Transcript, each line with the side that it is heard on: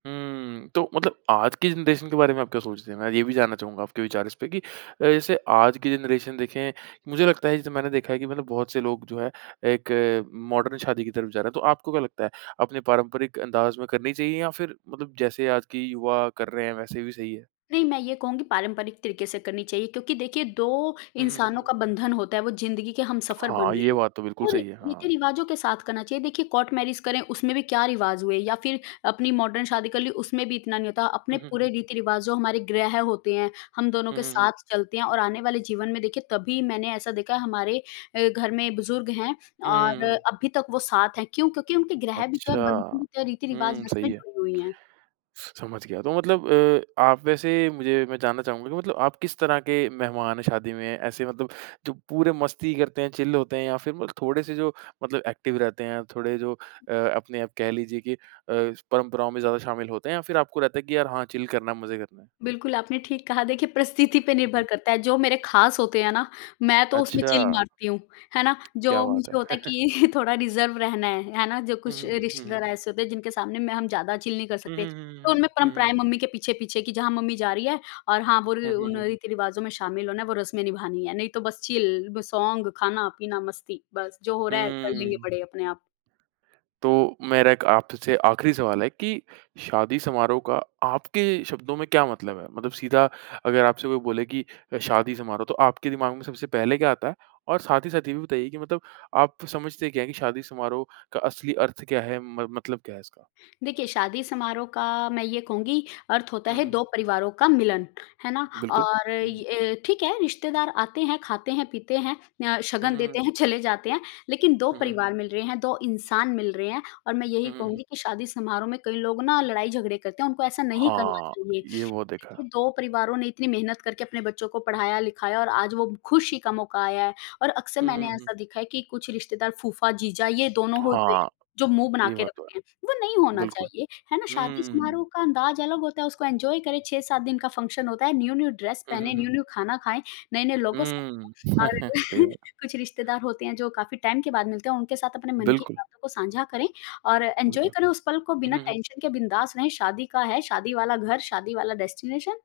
right: हुँ, तो मतलब आज की जनरेशन के बारे में आप क्या सोचते हैं? मैं ये भी जानना चाहूँगा आपके विचार इसपे कि अ, जैसे आज की जनरेशन देखें, मुझे लगता है जैसे मैंने देखा है कि मतलब बहुत से लोग जो है एक मॉडर्न शादी की तरफ जा रहे हैं। तो आपको क्या लगता है? अपने पारंपरिक अंदाज में करनी चाहिए या फिर मतलब जैसे आज की युवा कर रहे हैं वैसे भी सही है?
left: नहीं, मैं ये कहूँगी पारंपरिक तरीके से करनी चाहिए क्योंकि देखिए 2
right: हुँ, हुँ, हुँ,
left: इंसानों
right: हुँ।
left: का बंधन होता है वो ज़िंदगी के हमसफर बन
right: हाँ,
left: रहे
right: ये
left: हैं,
right: बात तो बिल्कुल
left: और
right: सही है। हाँ।
left: रीति-रिवाजों के साथ करना चाहिए देखिए कोर्ट मैरेज करें उसमें भी क्या रिवाज हुए या फिर अपनी मॉडर्न शादी कर ली उसमें भी इतना नहीं होता अपने
right: हुँ, हुँ,
left: पूरे
right: हुँ।
left: रीति-रिवाज़ जो हमारे ग्रह होते हैं, हम दोनों
right: हुँ,
left: के
right: हुँ, हुँ।
left: साथ चलते हैं और आने वाले जीवन में देखिए तभी मैंने ऐसा देखा है हमारे अ, घर में बुजुर्ग हैं
right: हुँ,
left: और
right: हुँ, हुँ।
left: अभी तक वो साथ हैं क्यों? क्योंकि उनके ग्रह भी तो
right: अच्छा।
left: है बंधन भी तो हैं रीति-रिवाज
right: हुँ, सही
left: उसमे
right: है।
left: जुड़ी हुई हैं।
right: समझ गया, तो मतलब अ, आप वैसे मुझे मैं जानना चाहूँगा कि मतलब आप किस तरह के मेहमान हैं शादी में ऐसे मतलब जो पूरे मस्ती करते हैं, चिल होते हैं या फिर थोड़े-से जो मतलब एक्टिव रहते हैं, थोड़े जो अ, अपने आप कह लीजिए की अ, परंपराओं में ज़्यादा शामिल होते हैं या फिर आपको रहता है कि यार हाँ, चिल करना है मज़े करना है।
left: बिल्कुल, आपने ठीक कहा देखिए परिस्थिति पे
right: हुँ,
left: निर्भर
right: हुँ।
left: करता है जो मेरे ख़ास होते हैं ना, मैं तो उसमें चिल
right: अच्छा।
left: मारती हूँ, है ना?
right: क्या
left: जो
right: बात
left: मुझे
right: है।
left: होता है कि थोड़ा रिजर्व रहना है, है ना? जो
right: हुँ,
left: कुछ
right: हुँ, हुँ, हुँ, हुँ।
left: रिश्तेदार ऐसे होते हैं जिनके सामने में हम ज़्यादा चिल नहीं कर
right: हुँ,
left: सकते,
right: हुँ, हुँ,
left: तो
right: हुँ,
left: उनमें
right: हुँ, हुँ, हुँ।
left: परंपराएँ मम्मी के पीछे-पीछे की जहाँ मम्मी जा रही है और हाँ, वो
right: हुँ, हुँ,
left: उन
right: हुँ।
left: रीति-रिवाजों में शामिल होना है वो रस्में निभानी है, नहीं तो बस चिल सॉन्ग खाना-पीना मस्ती बस, जो हो रहा है कर लेंगे
right: हुँ।
left: बड़े अपने आप।
right: तो, मेरा आपसे आखरी सवाल है कि शादी समारोह का आपके शब्दों में क्या मतलब है? मतलब सीधा अगर आपसे कोई बोले कि शादी समारोह, तो आपके दिमाग में सबसे पहले क्या आता है, और साथ ही साथ ये भी बताइए कि मतलब आप समझते क्या है कि शादी समारोह का असली अर्थ क्या है? मत मतलब क्या है इसका?
left: देखिए शादी समारोह का मैं ये कहूँगी अर्थ होता
right: हुँ,
left: है
right: हुँ,
left: 2
right: हुँ।
left: परिवारों का मिलन, है ना?
right: बिल्कुल,
left: और
right: हुँ।
left: अ, ठीक है रिश्तेदार आते हैं, खाते हैं, पीते हैं, अ,
right: हुँ,
left: शगन
right: हुँ,
left: देते
right: हुँ।
left: हैं, चले जाते हैं। लेकिन 2
right: हुँ, हुँ।
left: परिवार मिल रहे हैं, 2 इंसान मिल रहे हैं, और मैं यही
right: हुँ, हुँ, हुँ।
left: कहूँगी कि शादी समारोह में कई लोग ना लड़ाई-झगड़े करते हैं, उनको ऐसा नहीं करना
right: हाँ,
left: चाहिए।
right: ये बहुत देखा है।
left: देखिए 2 परिवारों ने इतनी मेहनत करके अपने बच्चों को पढ़ाया-लिखाया और आज वो खुशी का मौका आया है, और अक्सर
right: हुँ, हुँ,
left: मैंने
right: हुँ।
left: ऐसा देखा है कि कुछ रिश्तेदार फूफा-जीजा ये दोनों होते हैं
right: हाँ,
left: जो मुँह बना
right: ये
left: के
right: बात तो
left: रखते हैं, वो नहीं
right: है।
left: होना
right: बिल्कुल,
left: चाहिए, है ना शादी
right: हुँ।
left: समारोह का अंदाज अलग होता है उसको एन्जॉय करें 6-7 दिन का फंक्शन होता है, न्यू-न्यू ड्रेस
right: हुँ, हुँ,
left: पहने,
right: हुँ।
left: न्यू-न्यू खाना खाएँ, नए-नए लोगों से
right: हुँ,
left: मिलें और
right: सही बात है।
left: कुछ रिश्तेदार होते हैं जो काफ़ी टाइम के बाद मिलते हैं और उनके साथ अपने मन की
right: बिल्कुल।
left: बातों को साझा करें और एन्जॉय
right: बिल्कुल।
left: करें उस पल को
right: हुँ,
left: बिना
right: हुँ, हुँ।
left: टेंशन के बिंदास रहें शादी का है शादी वाला घर, शादी वाला डेस्टिनेशन।